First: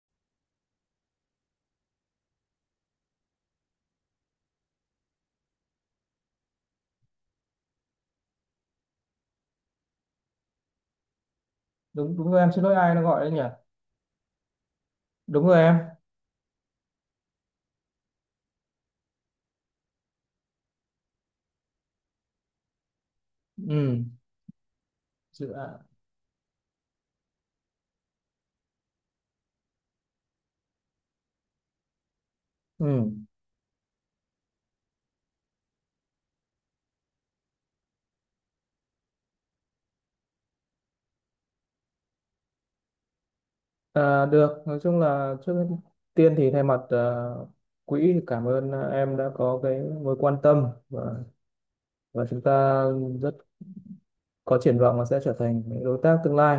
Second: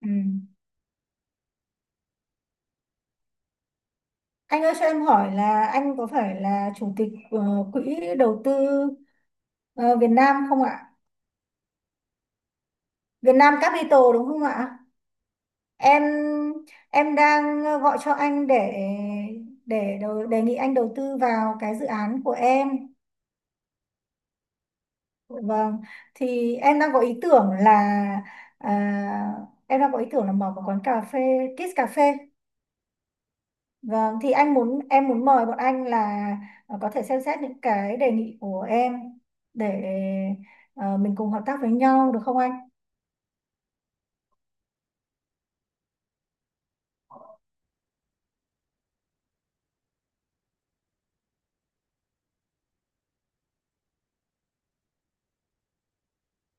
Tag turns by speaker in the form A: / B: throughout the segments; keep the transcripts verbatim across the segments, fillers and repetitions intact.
A: Ừ. Anh ơi, cho em hỏi là anh có phải là chủ tịch ờ, quỹ đầu tư ờ, Việt Nam không ạ?
B: Đúng đúng rồi, em xin lỗi, ai nó gọi đấy
A: Việt
B: nhỉ?
A: Nam Capital đúng không ạ?
B: Đúng rồi em.
A: Em em đang gọi cho anh để để đầu- đề nghị anh đầu tư vào cái dự án của em.
B: ừ Dự ạ.
A: Vâng, thì em đang có ý tưởng là à, em đang có ý tưởng là mở một quán cà phê, Kids Cà phê.
B: ừ
A: Vâng, thì anh muốn em muốn mời bọn anh là ờ, có thể xem xét những cái đề nghị của em để ờ, mình cùng hợp tác với nhau được không anh?
B: à, Được, nói chung là trước tiên thì thay mặt ờ, quỹ thì cảm ơn, ờ, em đã có cái mối quan tâm, và và chúng ta rất có triển vọng là sẽ trở thành những đối tác tương lai.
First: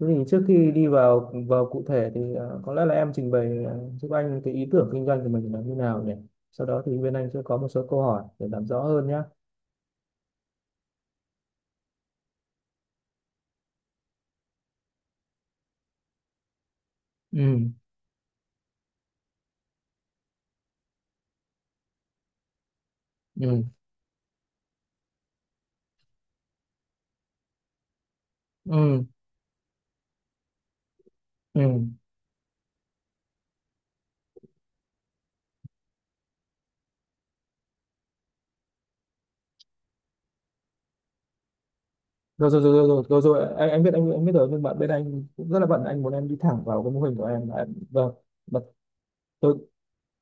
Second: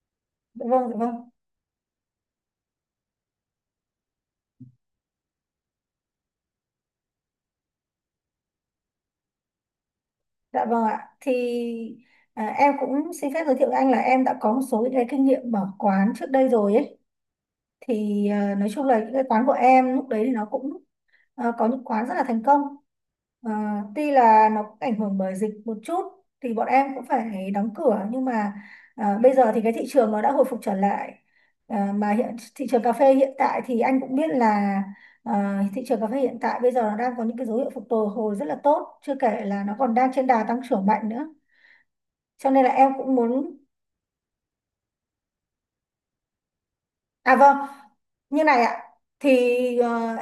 B: Thế thì trước
A: Dạ
B: khi đi
A: vâng, dạ vâng.
B: vào vào cụ thể thì ờ, có lẽ là em trình bày, ờ, giúp anh cái ý tưởng kinh doanh của mình là như nào nhỉ? Sau đó thì bên anh sẽ có một số câu hỏi để làm rõ hơn nhé.
A: Dạ vâng ạ. Thì à, em cũng xin phép giới thiệu với anh là em đã có một số những cái kinh nghiệm mở quán trước đây rồi ấy.
B: Ừ,
A: Thì ờ, nói chung là những cái quán của em lúc đấy thì nó cũng Ờ, có những quán rất là thành công. Ờ,
B: ừ,
A: Tuy là nó cũng ảnh hưởng bởi dịch một chút thì bọn em cũng phải đóng cửa, nhưng mà
B: ừ,
A: ờ, bây giờ thì cái thị trường nó đã hồi phục trở lại.
B: ừ.
A: Ờ, mà hiện thị trường cà phê hiện tại thì anh cũng biết là ờ, thị trường cà phê hiện tại bây giờ nó đang có những cái dấu hiệu phục hồi hồi rất là tốt, chưa kể là nó còn đang trên đà tăng trưởng mạnh nữa.
B: rồi
A: Cho
B: rồi
A: nên là
B: rồi
A: em
B: rồi
A: cũng
B: rồi, rồi, rồi.
A: muốn,
B: Em, em biết anh, em biết rồi, nhưng mà bên anh cũng rất là bận, anh muốn em đi thẳng vào cái mô hình của
A: à
B: em.
A: vâng,
B: Em- vâng
A: như
B: mà
A: này ạ, thì
B: tôi,
A: ờ,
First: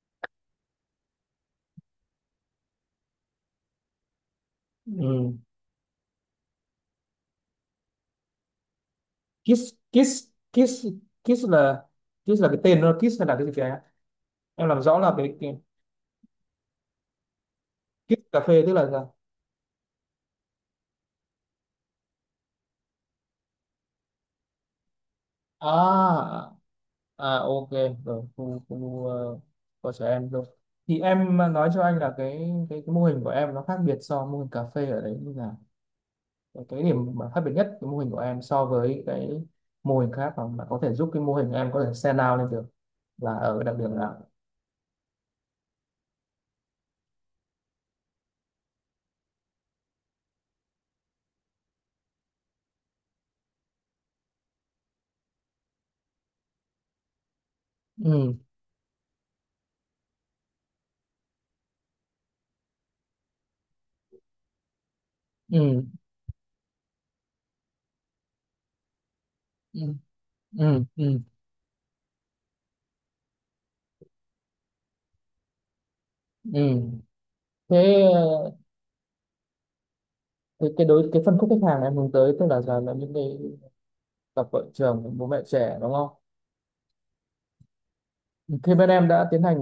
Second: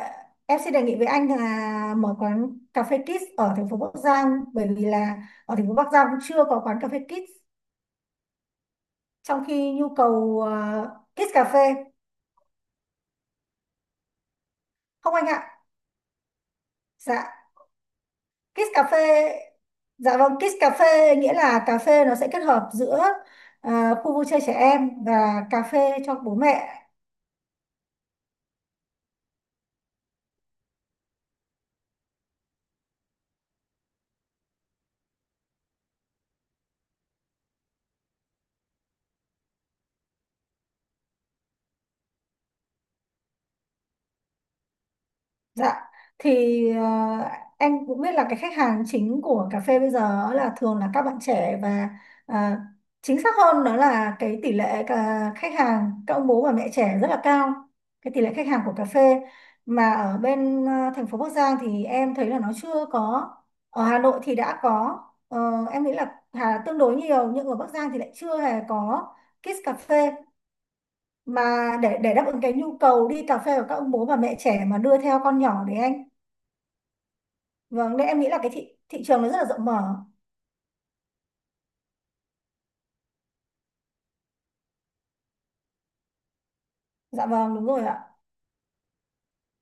A: em sẽ đề nghị với anh là mở quán cà phê Kids ở thành phố Bắc Giang, bởi vì là
B: um,
A: ở thành phố Bắc Giang cũng chưa có quán cà phê Kids, trong
B: KISS,
A: khi nhu
B: KISS,
A: cầu
B: KISS,
A: ờ, Kids
B: KISS
A: cà
B: là,
A: phê.
B: KISS là cái tên, nó KISS là cái gì kìa, em làm rõ là
A: Không anh
B: cái, cái
A: ạ. Dạ,
B: KISS cà phê
A: Kids
B: tức
A: cà
B: là
A: phê.
B: sao?
A: Dạ vâng, Kids cà phê nghĩa là cà phê nó sẽ kết hợp giữa ờ, khu vui chơi trẻ em và cà phê cho bố
B: À,
A: mẹ.
B: à, ok, rồi khu khu uh, của trẻ em rồi. Thì em nói cho anh là cái cái, cái mô hình của em nó khác biệt so với mô hình cà phê ở đấy như nào? Cái điểm mà khác biệt nhất cái mô hình của em so với cái mô hình khác mà, mà có thể giúp cái mô hình em có thể stand out lên được là ở cái đặc điểm là,
A: Dạ, thì ờ, anh cũng biết là cái khách hàng chính của cà phê bây giờ ấy là thường là các bạn trẻ, và ờ, chính xác hơn đó là cái tỷ lệ cả khách hàng các ông bố và mẹ trẻ rất là cao, cái tỷ lệ
B: ừ,
A: khách hàng của cà phê, mà ở bên ờ, thành phố Bắc Giang thì em thấy là nó chưa có, ở Hà Nội thì đã có. Ờ, em
B: ừ,
A: nghĩ là Hà tương đối nhiều, nhưng ở Bắc Giang thì lại chưa hề có Kids cà
B: ừ,
A: phê,
B: ừ, ừ,
A: mà để để đáp ứng cái nhu cầu đi cà phê của các ông bố và mẹ trẻ mà đưa theo con nhỏ đấy anh.
B: ừ.
A: Vâng,
B: Thế,
A: nên em nghĩ là
B: ờ,
A: cái thị thị trường nó rất là rộng mở.
B: cái cái đối cái phân khúc khách hàng em hướng tới tức là là, là những cái cặp vợ chồng bố mẹ trẻ, đúng không?
A: Dạ vâng, đúng rồi ạ.
B: Khi bên em đã tiến hành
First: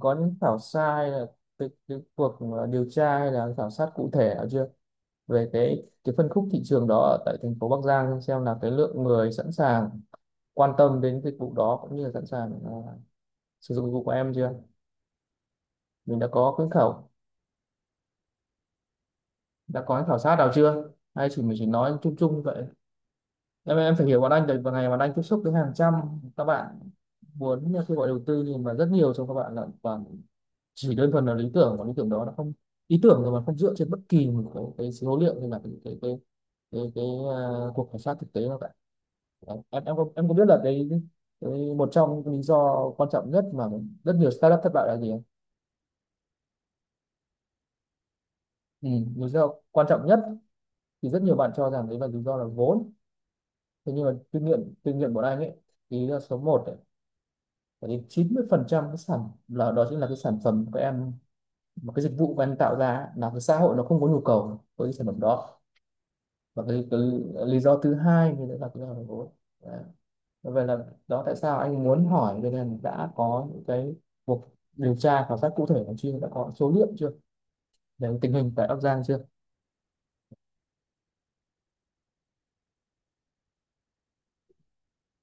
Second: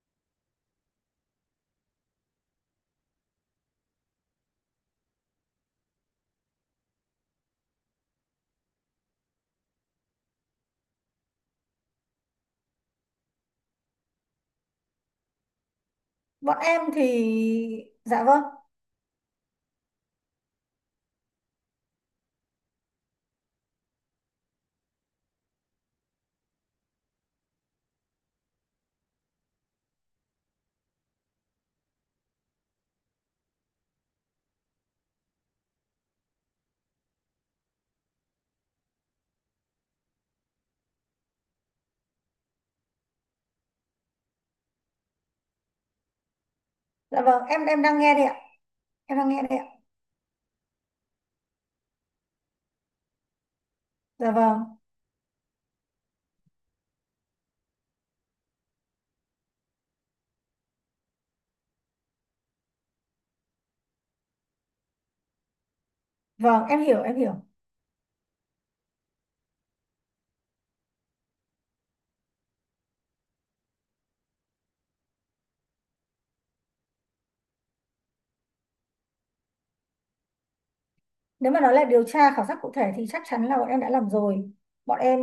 B: có những khảo sát hay là cái, cái cuộc, ờ, điều tra hay là khảo sát cụ thể nào chưa về cái cái phân khúc thị trường đó ở tại thành phố Bắc Giang, xem là cái lượng người sẵn sàng quan tâm đến dịch vụ đó cũng như là sẵn sàng, à, sử dụng dịch vụ của em chưa? Mình đã có
A: Bọn
B: cái
A: em
B: khảo
A: thì dạ vâng.
B: đã có cái khảo sát nào chưa hay chỉ mình chỉ nói chung chung như vậy? Em em phải hiểu, bọn anh tại vào ngày bọn anh tiếp xúc với hàng trăm các bạn muốn kêu gọi đầu tư, nhưng mà rất nhiều trong các bạn là toàn chỉ đơn thuần là lý tưởng, và lý tưởng đó nó không, ý tưởng rồi mà không dựa trên bất kỳ một cái, cái số liệu hay là cái cái cái cái, cái à, cuộc khảo sát thực tế nào cả. Em em có, em có biết là cái, cái một trong những lý do quan trọng nhất mà rất nhiều startup thất bại là gì?
A: Dạ vâng, em em đang nghe đây ạ.
B: Ừ,
A: Em
B: lý
A: đang nghe
B: do
A: đây ạ.
B: quan trọng nhất thì rất nhiều bạn cho rằng đấy là lý do là vốn. Thế nhưng mà
A: Dạ
B: kinh nghiệm
A: vâng.
B: kinh nghiệm của anh ấy thì lý do số một ấy, phải đến chín mươi phần trăm, cái sản là đó chính là cái sản phẩm của em mà cái dịch vụ của em tạo ra ấy, là cái xã hội nó không có nhu cầu với cái sản phẩm đó. Và
A: Vâng, em
B: cái, cái
A: hiểu, em hiểu.
B: lý do thứ hai thì đấy là cái là vốn. Đấy, vậy là đó tại sao anh muốn hỏi, cho nên đã có những cái cuộc điều tra khảo sát cụ thể còn chưa, đã có số liệu chưa, về tình hình tại Bắc Giang chưa?
A: Nếu mà nói là điều tra khảo sát cụ thể thì chắc chắn là bọn em đã làm rồi. Bọn em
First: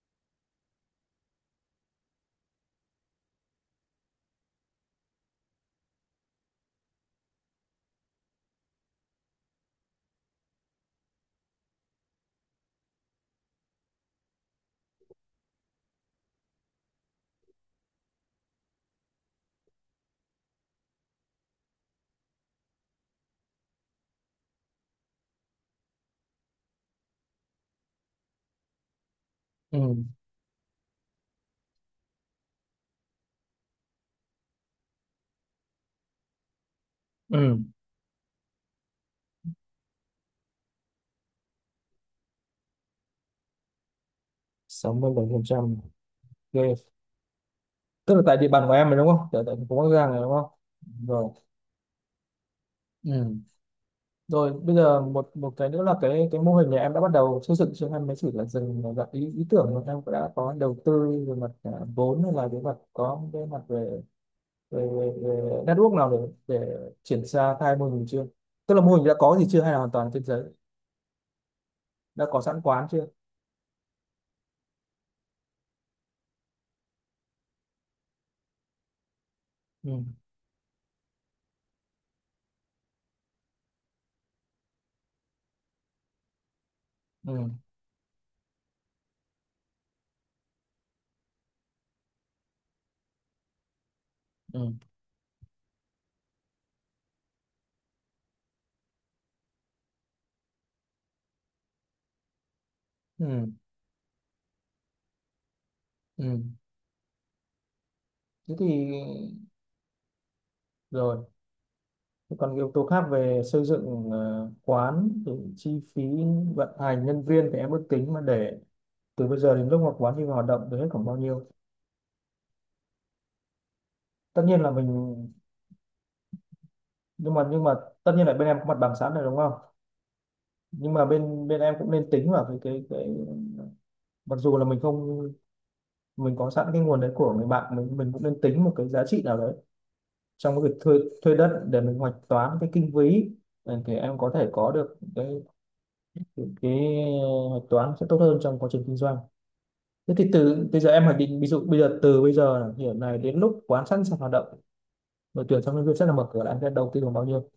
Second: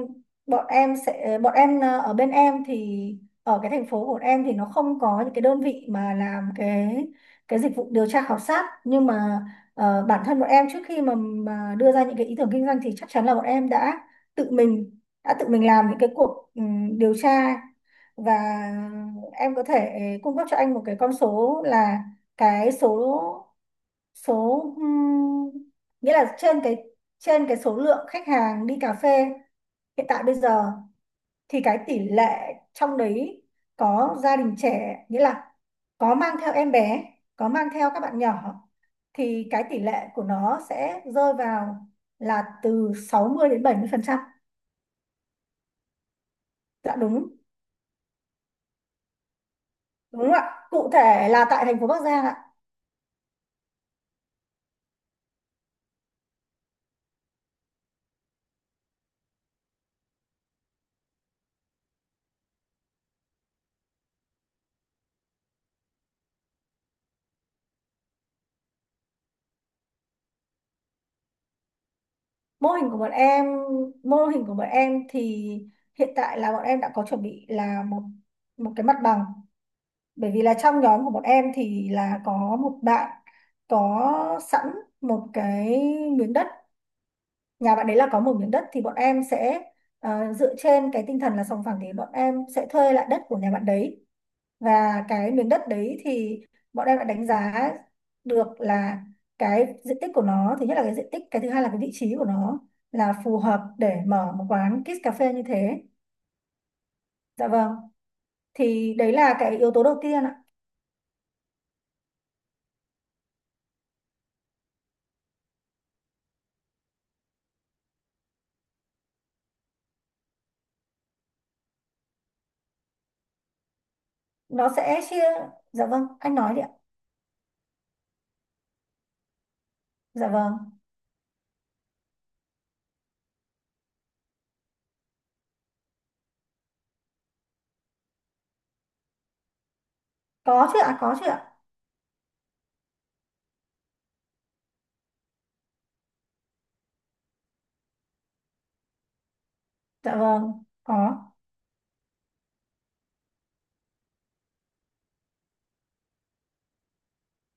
A: bọn em sẽ bọn em ờ, Ở bên em thì ở cái thành phố của bọn em thì nó không có những cái đơn vị mà làm cái cái dịch vụ điều tra khảo sát, nhưng mà ờ, bản thân bọn em trước khi mà mà đưa ra những cái ý tưởng kinh doanh thì chắc chắn là bọn em đã tự mình đã tự mình làm những cái cuộc ừm, điều tra, và em có thể cung cấp cho anh một cái con số là cái số số ừm, nghĩa là trên cái trên cái số lượng khách hàng đi cà phê
B: Ừ,
A: hiện tại bây giờ thì cái tỷ lệ trong đấy có gia đình trẻ, nghĩa là có mang theo em bé, có
B: ừ,
A: mang theo các bạn nhỏ, thì cái tỷ lệ của nó sẽ rơi vào là từ sáu mươi đến bảy mươi phần trăm.
B: sáu mươi bảy phần trăm, ghê.
A: Dạ đúng.
B: Tức là tại địa bàn của em rồi đúng không, tại tại thành phố Bắc Giang rồi
A: Đúng
B: đúng
A: không
B: không?
A: ạ, cụ
B: Rồi.
A: thể là tại thành phố Bắc Giang ạ.
B: Ừ. Rồi bây giờ một một cái nữa là cái cái mô hình này em đã bắt đầu xây dựng chứ? Em mới chỉ là dừng ở dạng ý, ý tưởng, mà em cũng đã có đầu tư về mặt, à, vốn hay là về mặt, có cái mặt về về, về, về network nào để để triển ra khai mô hình chưa? Tức là mô hình đã có gì chưa hay là hoàn toàn trên giấy? Đã có sẵn
A: mô
B: quán
A: hình của
B: chưa?
A: bọn em Mô hình của bọn em thì hiện tại là bọn em đã có chuẩn bị là một một cái mặt bằng,
B: Ừ,
A: bởi vì là trong nhóm của bọn em thì là có một bạn có sẵn một cái miếng đất.
B: ừ,
A: Nhà bạn đấy là có một miếng đất thì bọn em sẽ ờ, dựa trên cái tinh thần là sòng phẳng thì bọn em sẽ thuê lại đất của nhà bạn đấy.
B: ừ,
A: Và cái miếng đất đấy thì bọn em đã đánh giá được là cái diện tích của nó, thứ nhất là cái diện tích, cái thứ hai là cái vị trí của nó là phù
B: ừ,
A: hợp để mở một quán kids cà phê như thế.
B: ừ.
A: Dạ vâng,
B: Thế thì,
A: thì đấy là cái yếu tố đầu tiên ạ.
B: rồi còn cái yếu tố khác về xây dựng, ờ, quán thì chi phí vận hành nhân viên thì em ước tính mà để từ bây giờ đến lúc mà quán đi vào hoạt động thì hết khoảng bao nhiêu? Tất nhiên
A: Nó
B: là mình,
A: sẽ chia. Dạ vâng, anh nói đi ạ.
B: nhưng mà nhưng mà tất nhiên là bên em có mặt bằng sẵn rồi đúng không?
A: Dạ vâng,
B: Nhưng mà bên bên em cũng nên tính vào cái cái cái, mặc dù là mình không, mình có sẵn cái nguồn đấy của người bạn mình mình cũng nên tính một cái giá trị nào đấy trong
A: có
B: cái việc
A: chứ
B: thuê
A: ạ, có chứ
B: thuê
A: ạ.
B: đất để mình hoạch toán cái kinh phí. Ừ, thì em có thể có được cái cái, cái hoạch toán sẽ tốt hơn trong quá trình kinh doanh. Thế
A: Dạ
B: thì
A: vâng,
B: từ bây giờ em hoạch
A: có.
B: định, ví dụ bây giờ từ bây giờ là hiện này đến lúc quán sẵn sàng hoạt động, đội tuyển trong nhân viên sẽ là mở cửa, là anh sẽ đầu tư khoảng bao nhiêu?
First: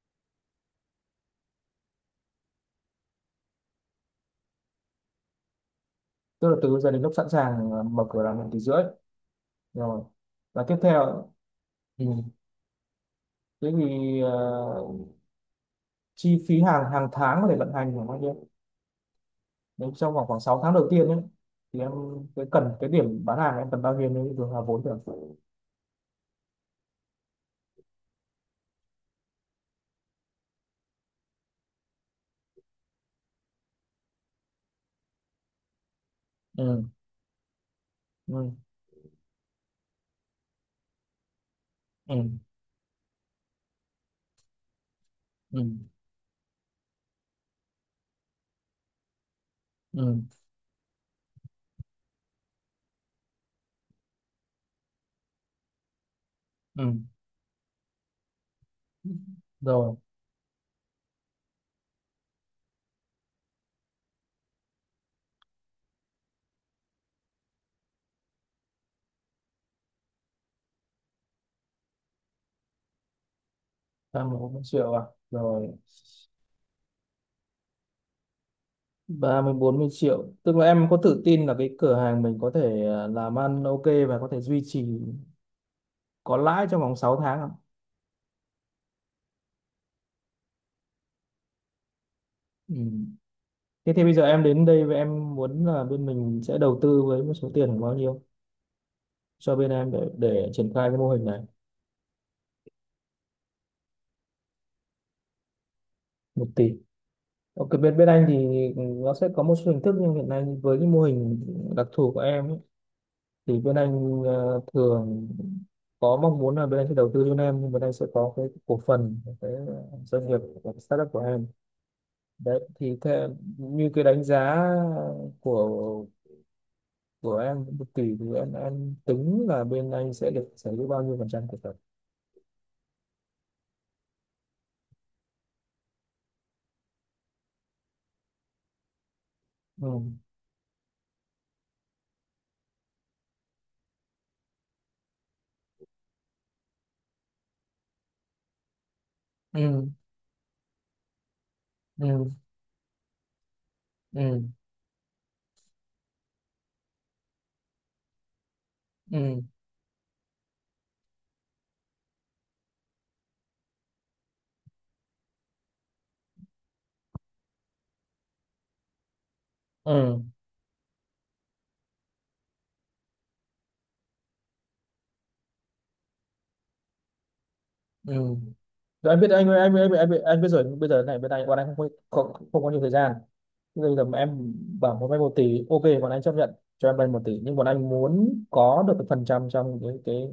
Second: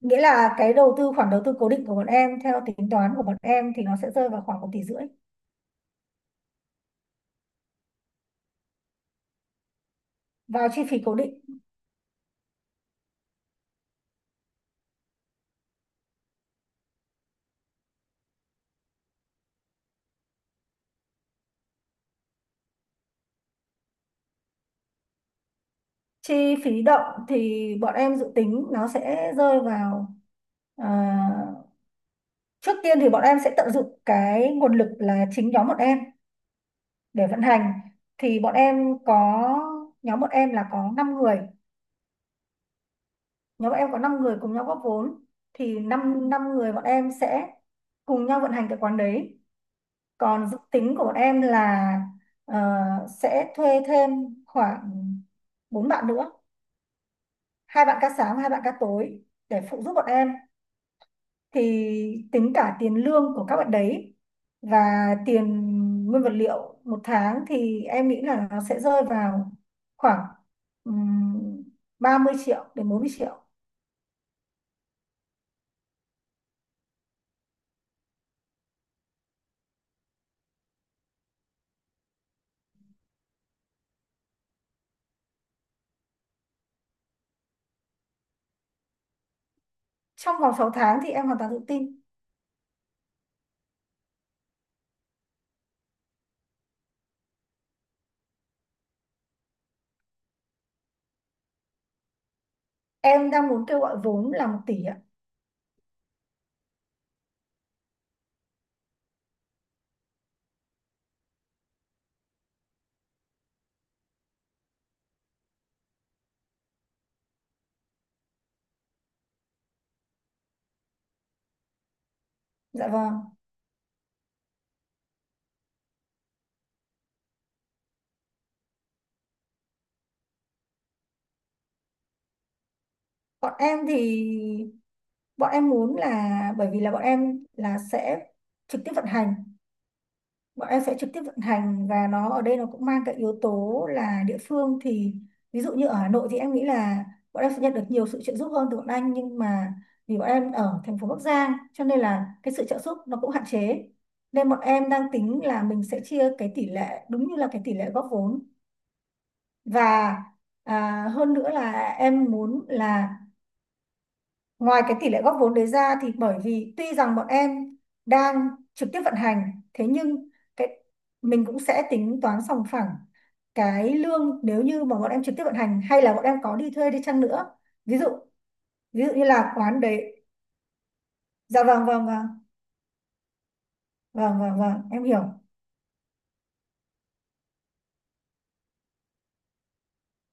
A: Nghĩa là cái đầu tư, khoản đầu tư cố định của bọn em theo tính toán của bọn em thì nó sẽ rơi vào khoảng một tỷ rưỡi,
B: Tức là từ bây giờ đến lúc sẵn sàng là mở cửa là một tỷ rưỡi? Rồi, và
A: vào
B: tiếp
A: chi phí cố
B: theo,
A: định.
B: ừ. Thế thì, ờ, chi phí hàng hàng tháng có thể vận hành khoảng bao nhiêu nếu trong khoảng khoảng sáu tháng đầu tiên ấy, thì em, cái cần cái điểm bán hàng em cần bao nhiêu nếu được là vốn được.
A: Chi phí động thì bọn em dự tính nó sẽ rơi vào, à, trước tiên thì bọn em sẽ tận dụng cái nguồn lực là chính nhóm bọn em
B: Ừ,
A: để vận hành, thì
B: ừ,
A: bọn em có nhóm bọn em là có năm người
B: ừ,
A: nhóm bọn em có năm người cùng nhau góp vốn,
B: ừ,
A: thì năm, năm năm người bọn em sẽ cùng nhau vận hành cái quán đấy.
B: ừ,
A: Còn dự tính của bọn em là ờ, sẽ thuê thêm khoảng bốn bạn nữa,
B: ừ.
A: hai bạn ca sáng và hai bạn ca tối, để phụ giúp
B: Rồi,
A: bọn em. Thì tính cả tiền lương của các bạn đấy và tiền nguyên vật liệu một tháng thì em nghĩ là nó sẽ rơi vào khoảng um, ba mươi triệu đến bốn mươi triệu.
B: em một triệu à? Rồi, ba mươi bốn mươi triệu. Tức là em có tự tin là cái cửa hàng mình có thể, ờ, làm ăn ok và có thể duy trì có lãi trong vòng sáu tháng không?
A: Trong vòng sáu tháng thì em hoàn toàn tự tin.
B: Ừ. Thế thì bây giờ em đến đây và em muốn là bên mình sẽ đầu tư với một số tiền khoảng bao nhiêu cho bên em để để triển khai cái mô hình này?
A: Em đang muốn kêu gọi vốn là một tỷ ạ.
B: Một tỷ. Ok, bên bên anh thì nó sẽ có một số hình thức, nhưng hiện nay với cái mô hình đặc thù của em ấy, thì bên anh, ờ, thường có mong muốn là bên anh sẽ đầu tư cho em nhưng bên anh sẽ có cái cổ phần của cái doanh nghiệp, của cái startup của em. Đấy
A: Dạ
B: thì
A: vâng.
B: theo như cái đánh giá của của em một tỷ thì em em tính là bên anh sẽ được sở hữu bao nhiêu phần trăm cổ phần?
A: Bọn em thì Bọn em muốn là bởi vì là bọn em là sẽ trực tiếp vận hành.
B: Ừ,
A: Bọn em sẽ trực tiếp vận hành, và nó ở đây nó cũng mang cái yếu tố là địa phương, thì ví dụ như ở Hà Nội thì em nghĩ là bọn em sẽ nhận được nhiều sự trợ giúp hơn từ bọn anh, nhưng mà
B: ừ,
A: vì bọn em ở thành phố Bắc Giang cho nên
B: ừ,
A: là cái sự trợ giúp nó cũng hạn chế.
B: ừ,
A: Nên bọn em đang tính là mình sẽ chia cái tỷ lệ đúng như là cái tỷ lệ góp vốn,
B: ừ,
A: và à, hơn nữa là em muốn là ngoài cái tỷ lệ góp vốn đấy ra, thì bởi vì tuy rằng bọn em đang trực tiếp vận hành, thế
B: ừ,
A: nhưng cái mình cũng sẽ tính toán sòng phẳng cái lương, nếu như mà bọn em trực tiếp vận hành hay là bọn em có đi thuê đi chăng nữa, ví dụ
B: ừ.
A: ví
B: Rồi,
A: dụ
B: em
A: như
B: biết, anh
A: là
B: anh
A: quán
B: anh anh,
A: đấy.
B: anh biết rồi, nhưng bây giờ này bên anh, bọn
A: Dạ
B: anh không
A: vâng, vâng,
B: có,
A: vâng,
B: không, không có nhiều thời gian. Bây giờ mà
A: vâng,
B: em
A: vâng, vâng,
B: bảo
A: em
B: muốn vay một
A: hiểu.
B: tỷ ok bọn anh chấp nhận cho em vay một tỷ, nhưng bọn anh muốn có được cái phần trăm trong cái cái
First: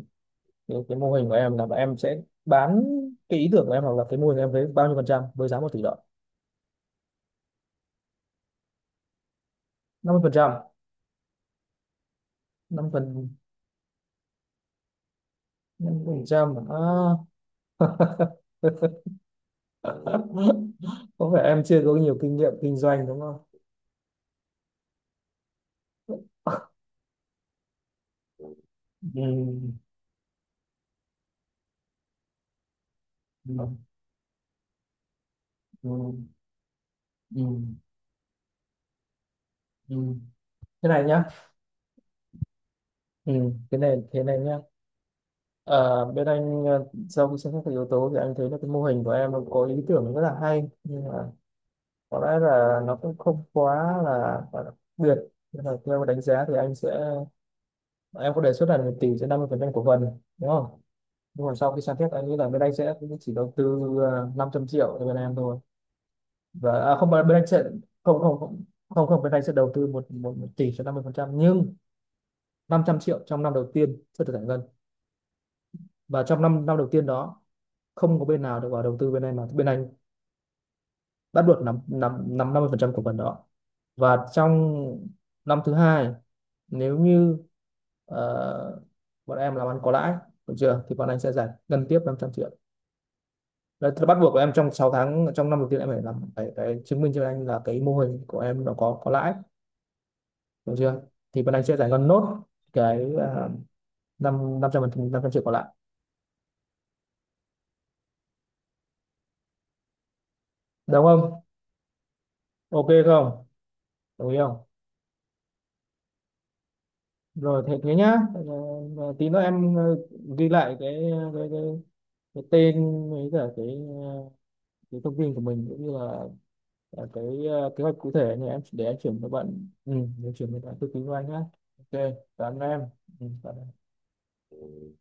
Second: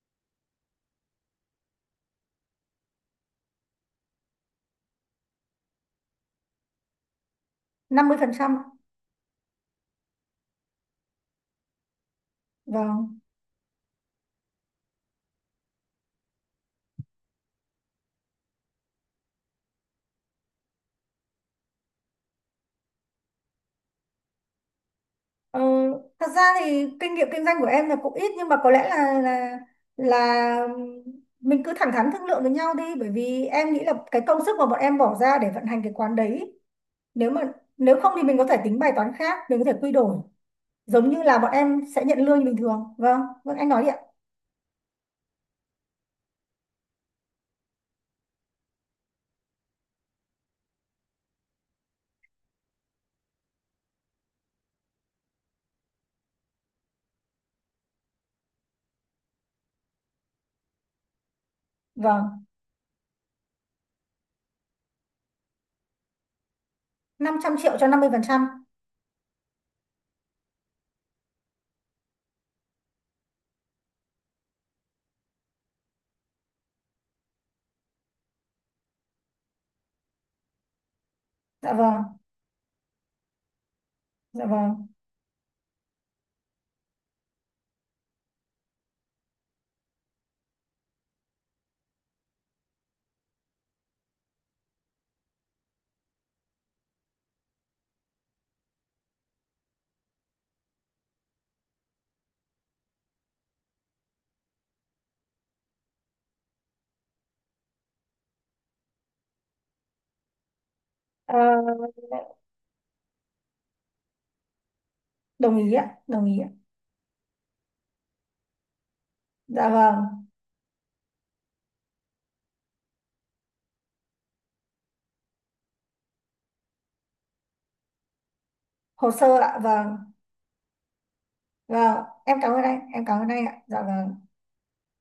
B: cái, cái mô hình của em, là em sẽ bán cái ý tưởng của em hoặc là cái mô hình của em với bao nhiêu phần trăm với giá một tỷ đồng?
A: Năm mươi phần trăm.
B: Năm mươi phần trăm? năm
A: Vâng.
B: phần Năm phần trăm à? Có vẻ em chưa có nhiều kinh nghiệm kinh doanh đúng không?
A: Ờ, Thật ra thì kinh nghiệm kinh doanh của em là cũng ít, nhưng mà có lẽ là là
B: Ừ,
A: là mình cứ thẳng thắn thương lượng với nhau đi, bởi vì
B: ừ,
A: em nghĩ là cái công sức mà bọn em bỏ ra để vận hành
B: ừ,
A: cái quán đấy, nếu
B: ừ,
A: mà nếu không thì mình có thể tính bài toán khác, mình có thể quy
B: ừ.
A: đổi,
B: Thế này
A: giống
B: nhá.
A: như là bọn em sẽ nhận lương như bình thường. Vâng,
B: Ừ.
A: vâng anh
B: Thế
A: nói đi
B: này
A: ạ.
B: thế này nhá. Ờ, bên anh, ờ, sau khi xem xét các yếu tố thì anh thấy là cái mô hình của em có ý tưởng rất là hay, nhưng mà có lẽ là nó cũng không quá là quá đặc biệt, nên là theo đánh giá thì anh sẽ, em có đề xuất là mình tỷ sẽ năm mươi phần trăm cổ phần đúng không? Nhưng mà sau khi xem xét anh nghĩ
A: Vâng.
B: là bên anh sẽ chỉ đầu tư, ờ, năm trăm triệu cho bên em thôi. Và à, không, bên
A: năm
B: anh
A: trăm
B: sẽ,
A: triệu cho năm mươi
B: không
A: phần
B: không
A: trăm
B: không không không, bên anh sẽ đầu tư một một, một tỷ cho năm mươi phần trăm, nhưng năm trăm triệu trong năm đầu tiên sẽ được giải ngân, và trong năm năm đầu tiên đó không có bên nào được vào đầu tư bên anh mà bên anh bắt buộc
A: Dạ
B: nắm
A: vâng.
B: nắm nắm năm mươi phần trăm cổ phần đó. Và
A: Dạ
B: trong
A: vâng.
B: năm thứ hai, nếu như, ờ, bọn em làm ăn có lãi, được chưa, thì bọn anh sẽ giải ngân tiếp năm trăm triệu. Đấy, thì bắt buộc của em trong sáu tháng trong năm đầu tiên em phải làm, phải, phải chứng minh cho anh là cái mô hình của em nó có có lãi, được chưa, thì bọn anh sẽ giải ngân nốt cái uh, năm năm trăm phần năm trăm triệu còn lại đúng
A: Ờ,
B: không? Ok không? Đồng ý không?
A: Đồng ý ạ, đồng ý ạ.
B: Rồi, thế thế nhá. Ờ, ờ, tí nữa
A: Dạ
B: em, ờ,
A: vâng.
B: ghi lại cái, cái, cái cái tên với cả cái, ờ, cái thông tin của mình cũng như là, là cái, ờ, kế hoạch cụ thể này em để em
A: Hồ
B: chuyển cho
A: sơ ạ.
B: bạn, ừ,
A: Vâng,
B: để chuyển cho bạn tư vấn của anh nhé.
A: vâng
B: Ok,
A: em cảm
B: cảm
A: ơn
B: ơn em.
A: anh, em cảm
B: ừ,
A: ơn anh
B: cảm
A: ạ. Dạ
B: ơn.
A: vâng.